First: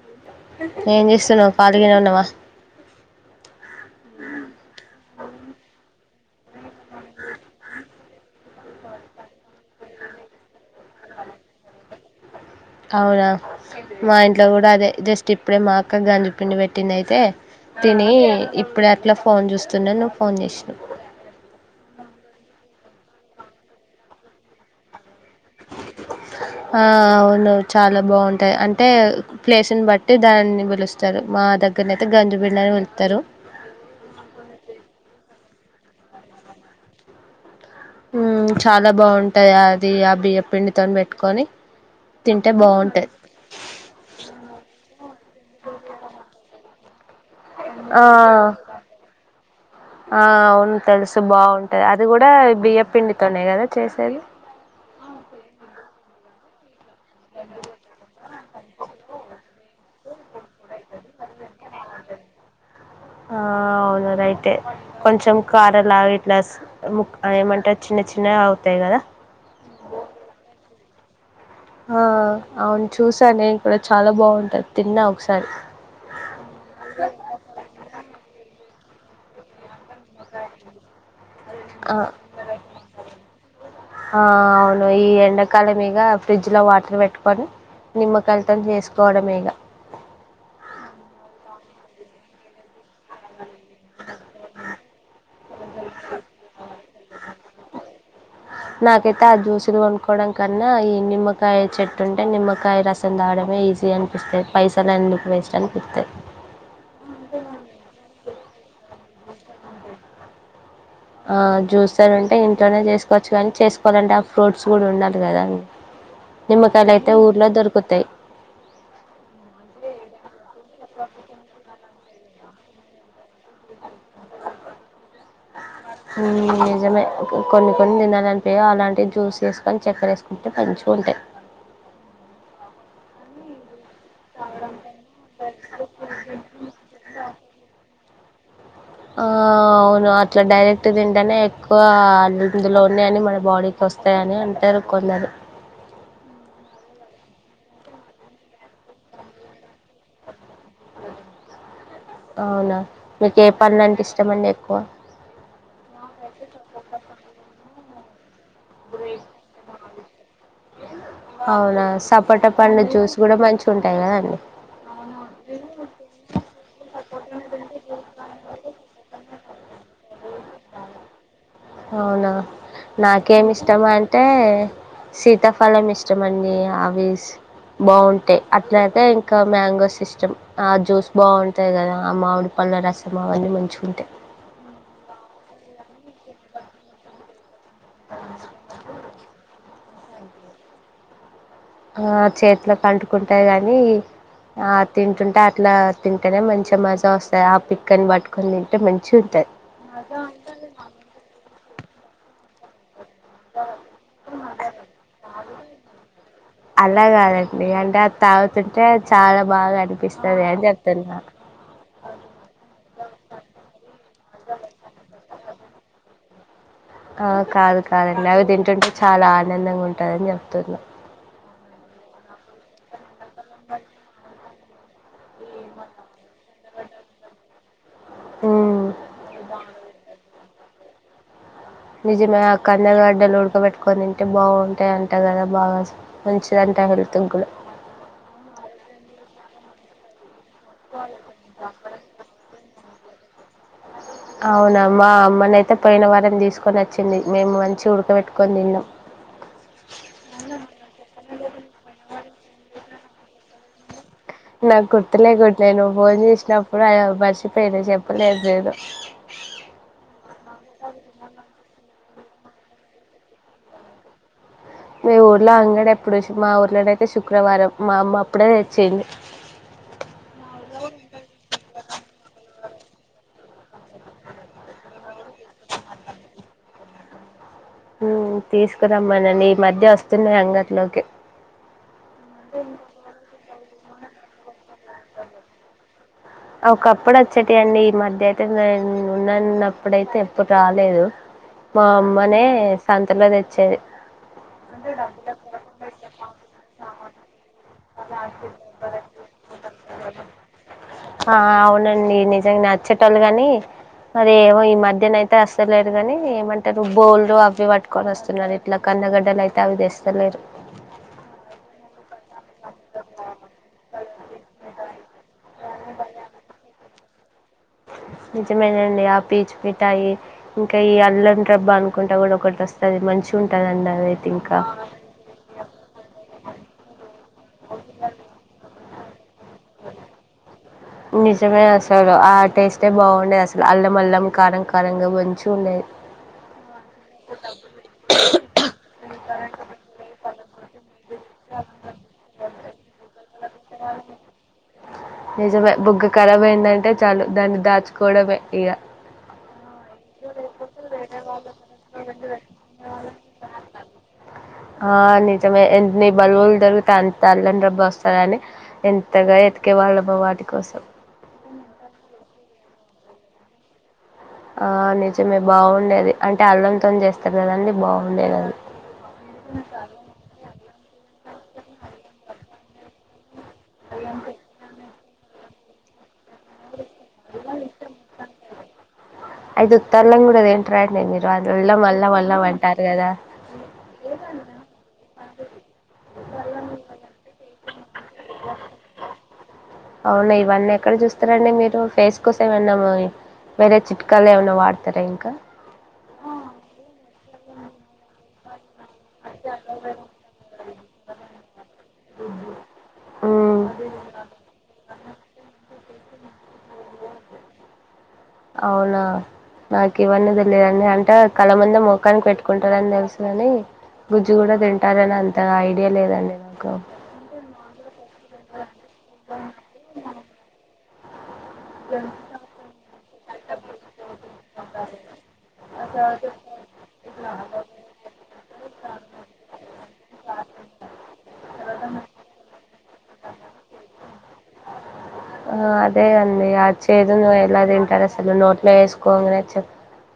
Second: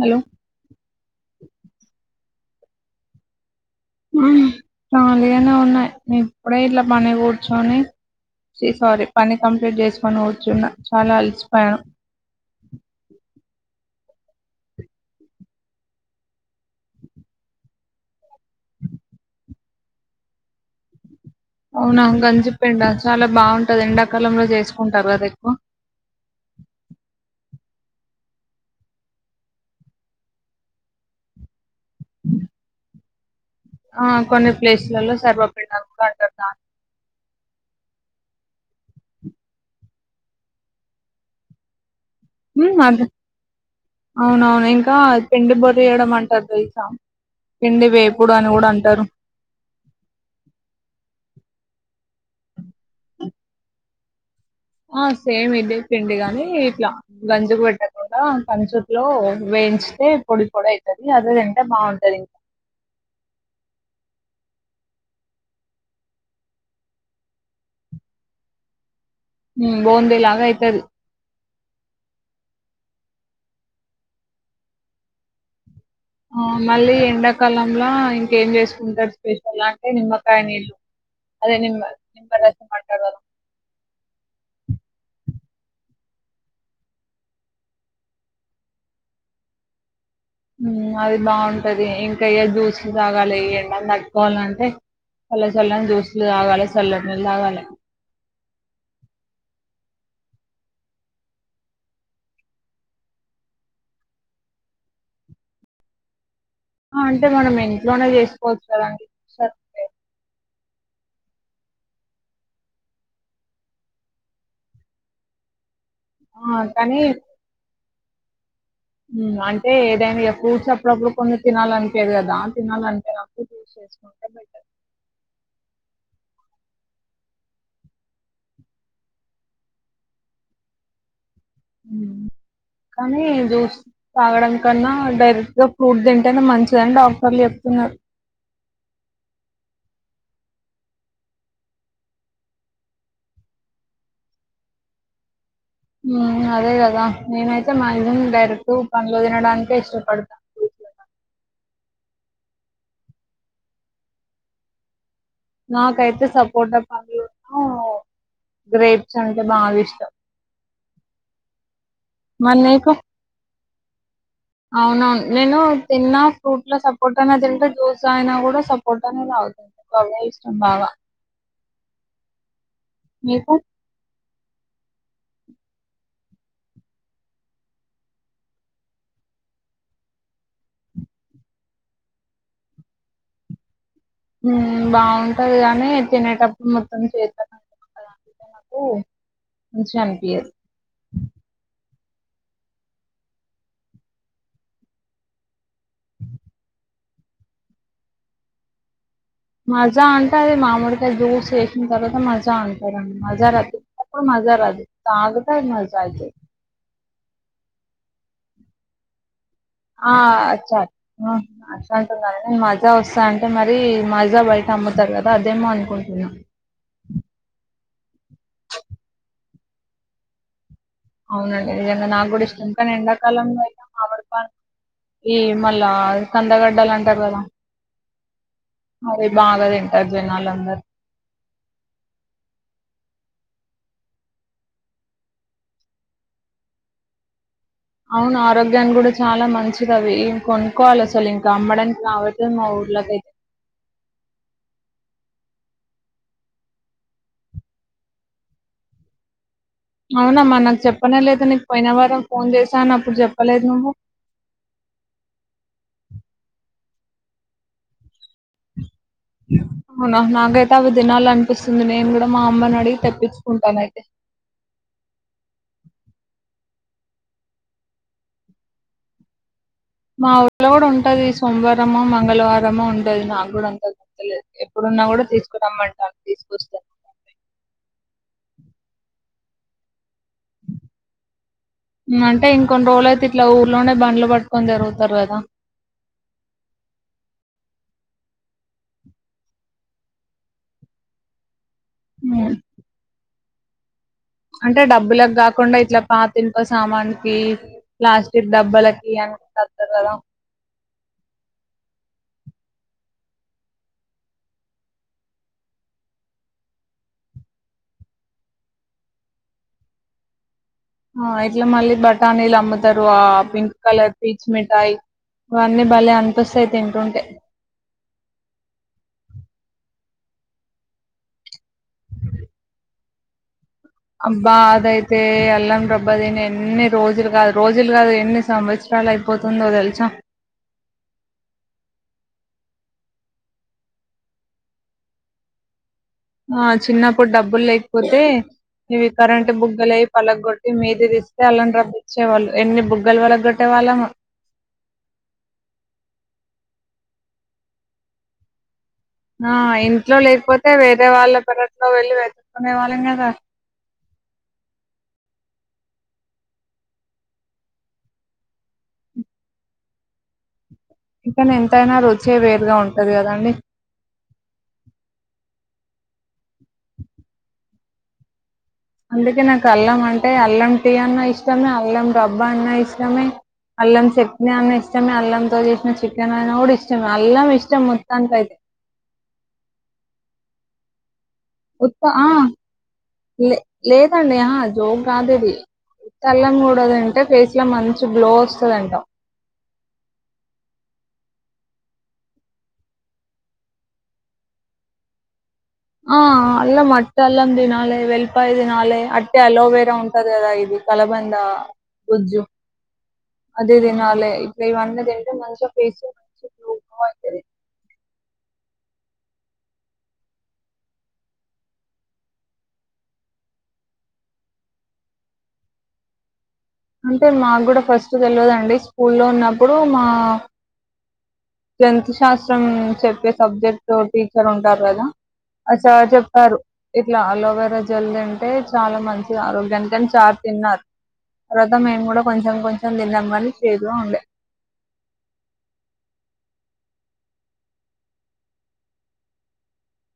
Hello ఎం చేస్తున్నావ్ ఖాళీగానే ఉన్నావా హు ఖాళీగానే ఉన్నాయి ఎం అప్పుడే ఇట్లా పని కూర్చొని చి సారీ పని కంప్లీట్ చేసుకొని కూర్చున్నా చాలా అలిసిపోయాను అవునా మా ఇంట్లో కూడా అదే జస్ట్ ఇప్పుడే మా అక్క గంజి పిండి పెట్టింది అయితే తిని ఇప్పుడే అట్లా ఫోన్ చూస్తున్నా నువ్వు ఫోన్ చేసినవ్ అవునా గంజి పిండా చాలా బాగుంటది ఎండాకాలంలో చేసుకుంటారు అది ఆ అవును చాలా బాగుంటాయి అంటే ప్లేస్ని బట్టి దాన్ని పిలుస్తారు మా దగ్గరనయితే గంజు పిండని పిలుత్తరు ఆ కొన్ని ప్లేస్లలో సర్వపిండి అనికూడా అంటారుదాని హ్మ్ చాలా బాగుంటాయి అది ఆ బియ్యం పిండితో పెట్టుకొని తింటే హ్మ్ అద బాగుంటది అవునవును ఇంకా పిండి బొరేయడం అంటారు తెలుసా పిండి ఆ వేపుడు అని కూడా అంటారు ఆ అవును తెలుసు బాగు అది కూడా బియ్య పిండితోనే కదా చేసేది ఆ సేమ్ ఇదే పిండి గాని ఇట్లా గంజుకు పెట్టకుండా కంచూట్లో వేయించితే పొడి పోడి అయితది అదే తింటే బాగుంటది ఇం టే కొంచెం కారలాగా ఇట్లా ము ఏమంటరూ చిన్న చిన్నగ అవుతాయి కదా ఉమ్, బూందీ లాగా అయితది ఆ అవును చూసా నేను కూడా చాలా బాగుంటది తిన్నా ఒకసారి ఆ మళ్ళీ ఎండాకాలంల ఇంకేం చేసు కుంటారు స్పెషల్ అన్ టే నిమ్మకాయ నిల్లు అదే నిమ్ నిమ్మరసం అంటారు కదా హా అవును ఈ ఎండాకాలం ఇగ ఫ్రిడ్జ్ లో వాటర్ పెట్టుకొని నిమ్మకాయాల్తోని చేసుకోవడమే ఇగ హ్మ్ అది బాగుంటది ఇంక ఏ జ్యూస్లు తాగాలే ఎండను అట్టుకోవాలాంటే సల్లసల్లాగ జ్యూసులు తగాలే నాకైతే ఆ జ్యూస్లు కొం కోవడం కన్నా ఈ నిమ్మకాయ చెట్టు ఉంటే నిమ్మకాయ రసం తాగడమే ఈజీ అనిపిస్తది పైసలు ఎందుకు వేస్ట్ అనిపిత్తది అంటే మనం ఇంట్లోనే చేసుకోవచ్చు కదండ్ సతే ఆ జ్యూసర్ ఉంటే ఇంట్లోనే చేసుకోవచ్చు కానీ చేసుకోవాలంటే ఆ ఫ్రూట్స్ కూడా ఉండాలి కదా అండి ఆ! నిమ్మకాయలు కానీ అయితే ఊర్లో దొరుకు తయి అంటే ఏదైనా ఇగ ఫ్రూట్స్ అప్పుడప్పుడు కొన్ని తినాలనిపియదు కదా తినాలంటే నాకు జ్యూస్ చేసుకుంటే బెటర్ నిజమే కొన్ని కొన్ని తినాలనిపియావు అలాంటివి జ్యూస్ చేసుకొని చెక్కెరేసుకుంటే మంచిగుంటయి కానీ జ్యూస్ తాగడం కన్నా డైరెక్ట్ గా ఫ్రూట్ తింటేనే మంచిదని డాక్టర్లు చెప్తున్నారు ఆ అవును అట్లా డైరెక్ట్ తింటేనే ఎక్కువ అందులో ఉన్నాయని మన బాడీకి వస్తాయని అంటారు కొందరు హు అదే కదా నేనైతే మాక్సిమం డైరెక్ట్ పండ్లు తినడానికే ఇష్టపడతా అవునా మీకు ఏ పండ్లు అంటే ఇష్టమ అండి ఎక్కువ నాకైతే సపోర్ట్ పండు ను అవునా సపోటా మరి పండు నీకు జ్యూస్ కూడా మంచి ఉంటాయి కదండి అవునవును నేను తిన్నా ఫ్రూట్ లో సపోర్ట్నే తింటే జ్యూస్ అయినా కూడా సపోర్ట్నే తాగుతా గవే ఇష్టం బాగా అవునా నీకు నాకేమిష్టమంటే సీతాఫలం ఇస్టమండి అవి బాగుంటయి అట్లాగే ఇంకా మ్యాంగోస్ ఇష్టం ఆ జ్యూస్ బాగుంటయి కదా ఆ మామిడి పళ్ళ రసం అవన్నీ మంచిగుంటయ్ బాగుంటది గాని తినేటప్పుడు మొత్తం చేత ఉ చాంపియన్ ఆ చేతిలో కంటుకుంటయి కాని ఆ తింటుంటే అట్లా తింటేనే మంచిగా మజ వస్తాయి ఆ పిక్కని పట్టుకొని తింటే మంచి మాజా అంటా అదే మామడుకాయ జ్యూస్ ఎ తర్వాత మజా అం ర మజా రాతుప్ప మజ రాదు తాగద మజా అయితే అలా కాదండి అంటే అది తాగుతుంటే చాలా బాగా ఆ అనిపిస్తది అని అచ్చ చెప్తున్నా అచ్చ అంటున్నారు నేను మజా వస్తా అంటే మరీ మజా బయట అమ్ముతారు కదా అదేమో [unintelligible] ఆ కాదు కాదండి అవి తింటుంటే చాల ఆనందంగా ఉంటుందని చెప్తున్నా అవునండి నిజంగా నా కూడా ఇస్ట్ కానీ కాలంలో అవర్ప ఈ మళ్ళా కందగడ్డలు అంటరు కదా ఉమ్ అదే బాగ తింటారు జనాలందర ఆ నిజమే ఆ కంద గడ్డలు ఉడకబెట్టుకొని తింటే బాగుంటయంట కదా బాగా మంచిదింట హెల్త్క్ కూడా అవును ఆరోగ్యాన్ని కూడా చాలా మంచిదవి కొనుక్కోవాలి అసలు ఇంకా అమ్మడానికి రావట్లేదు మా [unintelligible] అవునా మా అమ్మనైతే పోయిన వారంన తీసుకొనొచ్చిందివచ్చింది మేము మంచి ఉడకబెట్టుకొని తిన్నాం అవున మా నాకు చెప్పనే లేదు నీకు పోయిన వారం ఫోన్ చేశాను ఇప్పుడు చెప్పలేదు నువ్వు నాకు గుర్తులేకుండే నువ్వు ఫోన్ చేసినప్పుడు మర్చపోయిన చెప్ప అవునా నాకైతే అవి తినాలనిపిస్తుంది నేను కూడా మా అమ్మనడిగి తెప్పించుకుంటానయితే మీ ఊర్లో అంగడి ఎప్పుడు మా ఊర్లోనైతే శుక్రవారం మా అమ్మ అప్పుడే తెచ్చింది మా ఊర్లో కూడ ఉంటది సోమవారమ, మంగళవార ఎమో ఉంటది నాకు కూడా అంత గుర్తులేదు ఎప్పుడున్నా కూడ తీసుకు రమ్మంటాను తీసుకొస్తారు అంతే తీసుకురమ్మనండి ఈ మధ్య అ అంటే ఇంకొన్ని రోజులైతే ఇట్లాఊ ఇలనే బండ్లు పట్టుకొని తిరుగుతారు కదా ఒకప్పుడు వచ్చేటివి అండి ఈ మధ్య అయితే నేను ఉన్నాన్నప్పుడయితే ఎప్పుడు రాలేదు మా అమ్మనే ఉమ్, సంతలో తెచ్ చె [inaudible] అంటే డబ్బులకు కాకుండా ఇట్లా పాత ఇనుప సామాన్ కి ప్లాస్టిక్ డబ్బలకి అని వస్తారు కదా ఆ అవునండి నిజంగా నచ్చేటొ వాళ్ళు కాని మరి ఏమో ఈ మధ్యన అయితే వస్తలేరు ని ఏమంటారు బోలు అవి పట్టుకొని వస్తున్నారు ఇట్లా కందగడ్డలు అయితే అవి తెస్తలేరు ఆ ఏట్లా మళ్ళీ బఠానీ లం అమ్ముతారు పింక్ కలర్ పీచ్ మిఠాయి ఆ అని బలే అనిపిస్తాయి తిం కొంటే నిజమేనండి ఆ పీచ్ మిఠాయి ఇంకా ఈ అల్లం రెబ్బా అనుకుంటా కూడా ఒకటి వస్తాది మంచిగా ఉంట్ అబ్బా అదైతే అల్లం రెబ్బా దీని ఎన్ని రోజులు కాదు రోజులు కాదు ఎన్ని సంవత్స త్యాలేద్ నిజమే అస్సలు ఆ టేస్టే బాగుండేది అసలు అల్లం అల్లం కారం కారంగా మంచిగా ఉండేది నా చిన్నప్పుడు డబ్బులు లేకపోతే నువ్ ఈ కరెంటు బుగ్గల అయ్ పలగొట్టి మీదిస్తే అల్లం రెబ్బ ఇచ్చేవాళ్ళు ఎన్ని బుగ్గలు పలగొట్టే వాళ్ళమో నిజమే బుగ్గ కరాబ్ ఏంటంటే చాలు దాన్ని దాచుకోవడమే ఇగా ఆ ఇంట్లో లేకపోతే వేరే వాళ్ళ పెరట్లో వెళ్ళి వెతుక్కునే వాళ్ళం కదా ఆ నిజమే ఎన్ని బల్బులు దొరికితే అంత అల్లం రెబ్బ వస్తాదని ఎంతగా ఎతికేవాళ్ళమో వాటి కోసం చికె [unintelligible] న్ ఎంతైనా రుచి వేరుగా ఉంటాది కదండి ఆ నిజమే బాగుండేది అంటే అల్లంతోని చేస్తారు కాదండి బాగుండేది అందుకే నాకు అల్లం అంటే అల్లం టీ అన్న ఇష్ ఇష్టమే అల్లం రబ్బా అన్న ఇష్టమే అల్లం చట్నీ అన్నా ఇష్టమే అల్లం చేసిన చె [unintelligible] నోడు ఇష్టం అల్లం ఇష్టం మోత్తానికి అయితే అయితే ఉత్త అల్లం కూడా తింటారా అండి మీరు అల్లం ఉత్త అల్లం ఆ అల్లం అంటారు కదా లే లేదండి ఆ జోక్ కాదు ఇది ఉత్త అల్లం కూడా తింటే ఫేస్ లో మంచి గ్లో వస్తాది అంటా అవునా ఇవన్నీ ఎక్కడ చూస్తారు అండి మీరు ఫేస్ కోసం ఏమన్నా వేరే చిట్కాలు ఏమన్నా వాడతారా ఇంకా ఆ అల్లం వట్టి అల్లం తినాలి వెల్పయి తిన్ తినాలే అట్టే అలోవేరా ఉంటది కదా ఇది కలబంద గుజ్జు ఉమ్ అది తినాలే ఇప్పుడ ఇవన్న మ ఫేస మంచి గ్ [unintelligible] అవునా నాకు ఇవన్నీ తెలియదండి అంటే కళ్ళ ముంద మోఖానికి పెట్టుకుంటారని తెలుసు కాని గుజ్జు కూడా తింటారని అంత ఐడియా లేదండి నా అంటే మాకు కూడా ఫస్ట్ తెలియదుండి స్కూ లో ఉన్నప్పుడు మా టెన్త్ శాస్త్రం చెప్పే సబ్జెక్ట్ టీచర్ ఉంటారు కదా ఆ సార్ చెప్పారు ఇట్లా అలోవేరా జల్ అంటే చాలా మంచి ఆరోగ్యానికని సార్ తిన్నారు తర్వాత మేము కూడా కొంచెం కొంచెం తిన్నాం కానీ చేదుగా ఉండే ఆ అదే అండి అది చేదు నువ్వు ఎలా తింటారు అసలు్ నోట్లో వేసుకోగానే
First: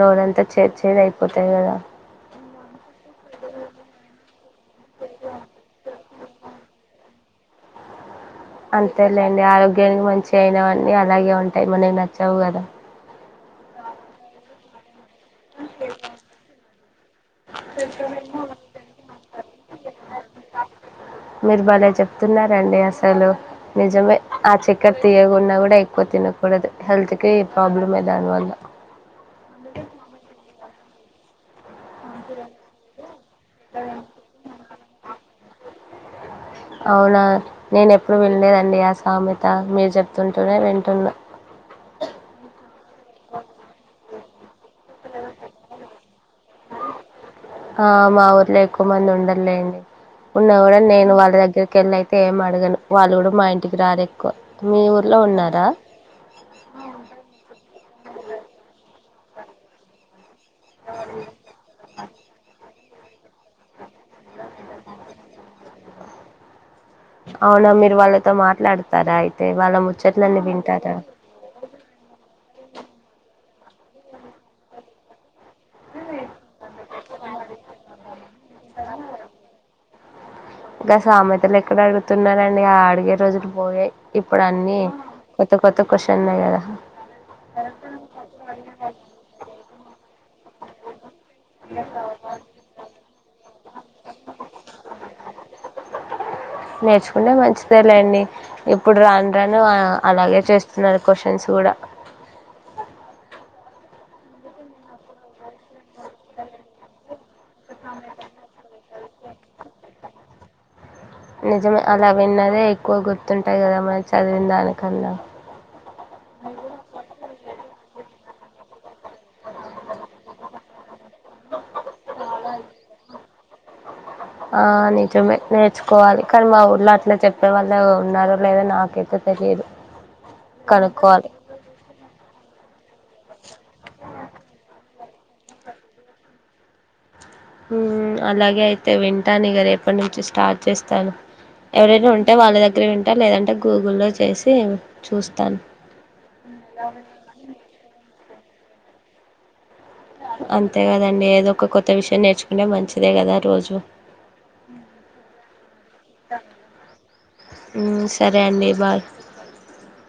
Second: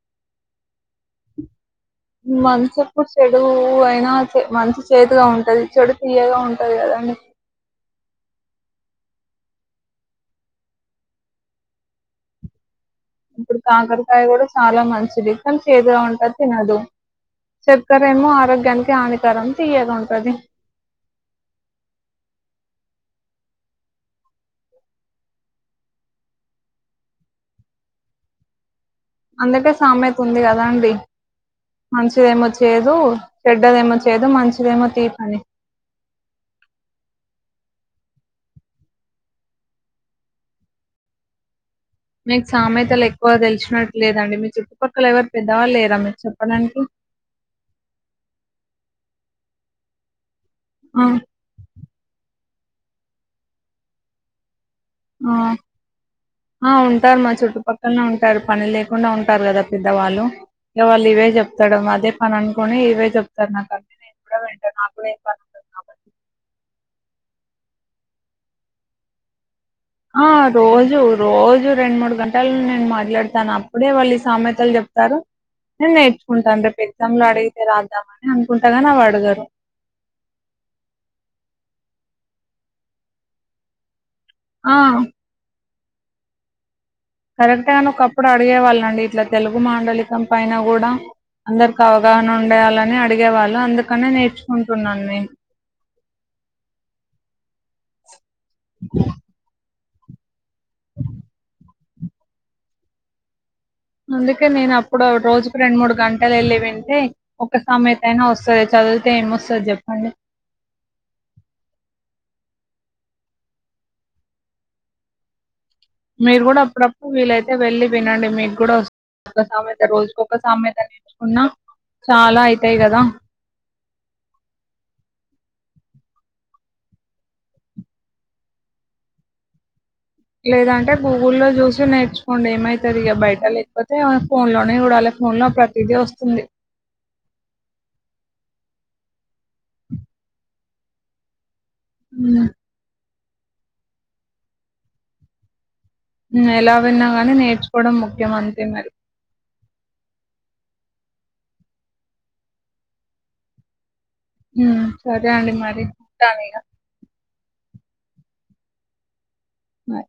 నోరంతా చేదు అయిపోతాయి కదా మనంచపు చెడు అయినా మంచి చేతిగా ఉంటది చెడు తీయగా ఉంటది కదండి అంతేలేండి ఆరోగ్యానికి మంచి అయినవన్నీ అలాగే ఉంటాయి మనం నచ్చావు కదా ఇప్పుడు కాకరకాయ కూడా చాలా మంచి చేదుగా ఉంటది తినదు చెక్కెరేమో ఆరోగ్యానికి హానికరం తీయగుంట పది మీరు బలే చెప్తున్నారండి అసలు నిజమే ఆ చెక్కర తీయగున్నా కూడా ఎక్కువ తినకూడదు హెల్త్ కి ప్రాబ్లమే దానివల్ల అందుకే సామెత ఉంది కదా అండి మంచిదేమో చేదు చెడ్డదేమో చేదు మంచిదేమో తీపని అవునా నేను ఎప్పుడు వినళ్లేదండి ఆ సామెత మీరు చెప్తుంటూనే వింటున్నా మీకు సామెతలు ఎక్కువ తెలిసినట్టు లేదండి మీ చుట్టుపక్కల ఎవరు పెద్దవాళ్ళు లేరా మీకు చె అనండి ఆ మా ఊరిలో ఎక్కువ మంది ఉండర్లెండి ఉన్నా కూడా ఆ నేను వాళ్ళ దగ్గరికెలైతే ఏమా అదన్డి వాళ్ళు కూడా మా ఇంటికి రారు ఎక్కువ మీ ఊర్లో ఆ ఉన్నారా ఆ ఉంటారు మా చుట్టుపక్కల ఇక్కనే ఉంటారు పని లేకుండా ఉంటారు కదా పెద్దవాళ్ళు ఇ వాళ్ళు ఇవే చెప్తాడు అదే పనం కని ఇవే చెప్తారు నాకంనీ నేను కూడా వింట నాకు కూడా ఏం పనుండది కాబట్టి అవునా మీరు వాళ్ళతో మాట్లాడతారా అయితే వాళ్ళ ఆ ముచ్చట్లన్నీ రోజు వింటారా రోజు రెండు మూడు గంటలు నేను మా మాట్లాడతాను అప్పుడే వాళ్ళు ఈ సామెతలు చెప్తారు నేను నేర్చుకుంటాను ఎగ్జామ్ లో అడిగితే రాద్దామ అని అనుకుంటాగాని అవి అడగరు ఇంకా సామెతలు ఎక్కడ అడుగుతున్నారండి ఆ అడిగే రోజులు పోయాయి ఇప్పుడు ఆ అన్నీ కొత్త కొత్త కొషన్ ఉన్నయి గదా కరెక్ట్ గానీ ఒకప్పుడు అడిగేవాళ్ళ అండి ఇట్లా తెలుగు మాండలికం పైన కూడా అందరికి అవగాహన ఉండేయాలని అడిగేవాళ్ళు అందుకనే నేర్చుకుంటున్నాను నేను నేర్చుకుంటే మంచిదే లేండి ఇప్పుడు రాను రాను ఆ అలాగే చేస్త అన్నారు క్వశ్చన్స్ కూడా అందుకే నేను అప్పుడు రోజుకు రెండు మూడు గంటలు వెళ్ళి వింటే ఒక సామెత అయినా వస్తది చదువు తి ఎమ్ మొస్తది జప్పండి నిజమే అలా విన్నదే ఎక్కువ గుర్తుంటాయి కదా మరి చదివిన దానికన్నా మీరు కూడా అప్పుడప్పుడు వీలైతే అయితే వెళ్ళలి వినండి మీకు కూడా ఒకా సమెత రోజుకొక్క సమెత నేర్చుకున్నా చాలా అయితాయి కదా ఆ నిజమే నేర్చుకోవాలి కానీ మా ఉర్లో అట్లా చెప్పే వాళ్ళు ఉన్నారుారో లేదా నాకైతే తెలియదు లేదంటే కనుక్కోవాలి గూగుల్లో చూసి నేర్చుకోండి ఏమైతే సరిగా బయట లేకపోతే ఫోన్ లోనే చూడాలి ఫోన్ లో ప్రతిదీ వస్తుంది ఉమ్ అలాగే అయితే వింటాను ఇగా రేపటి నుంచి స్టార్ట్ చేస్తాను ఎవరైనా ఉంట ఉమ్ వాళ్ళ దగ్గర విన్ టే లేదంటే గూగుల్లో చేసి చూస్తాను ఉమ్ ఎలా విన్నా గాని నేర్చుకోవడం ముఖ్యమం ఆంథే మరి అంతే కదండి ఏదో ఒక కొత్త విషయం నేర్చుకుంటే మంచిదే కదా రోజు ఉమ్ సరే అండి మరి ఉంటాను ఇగా ఉమ్ సరే అండి బై బై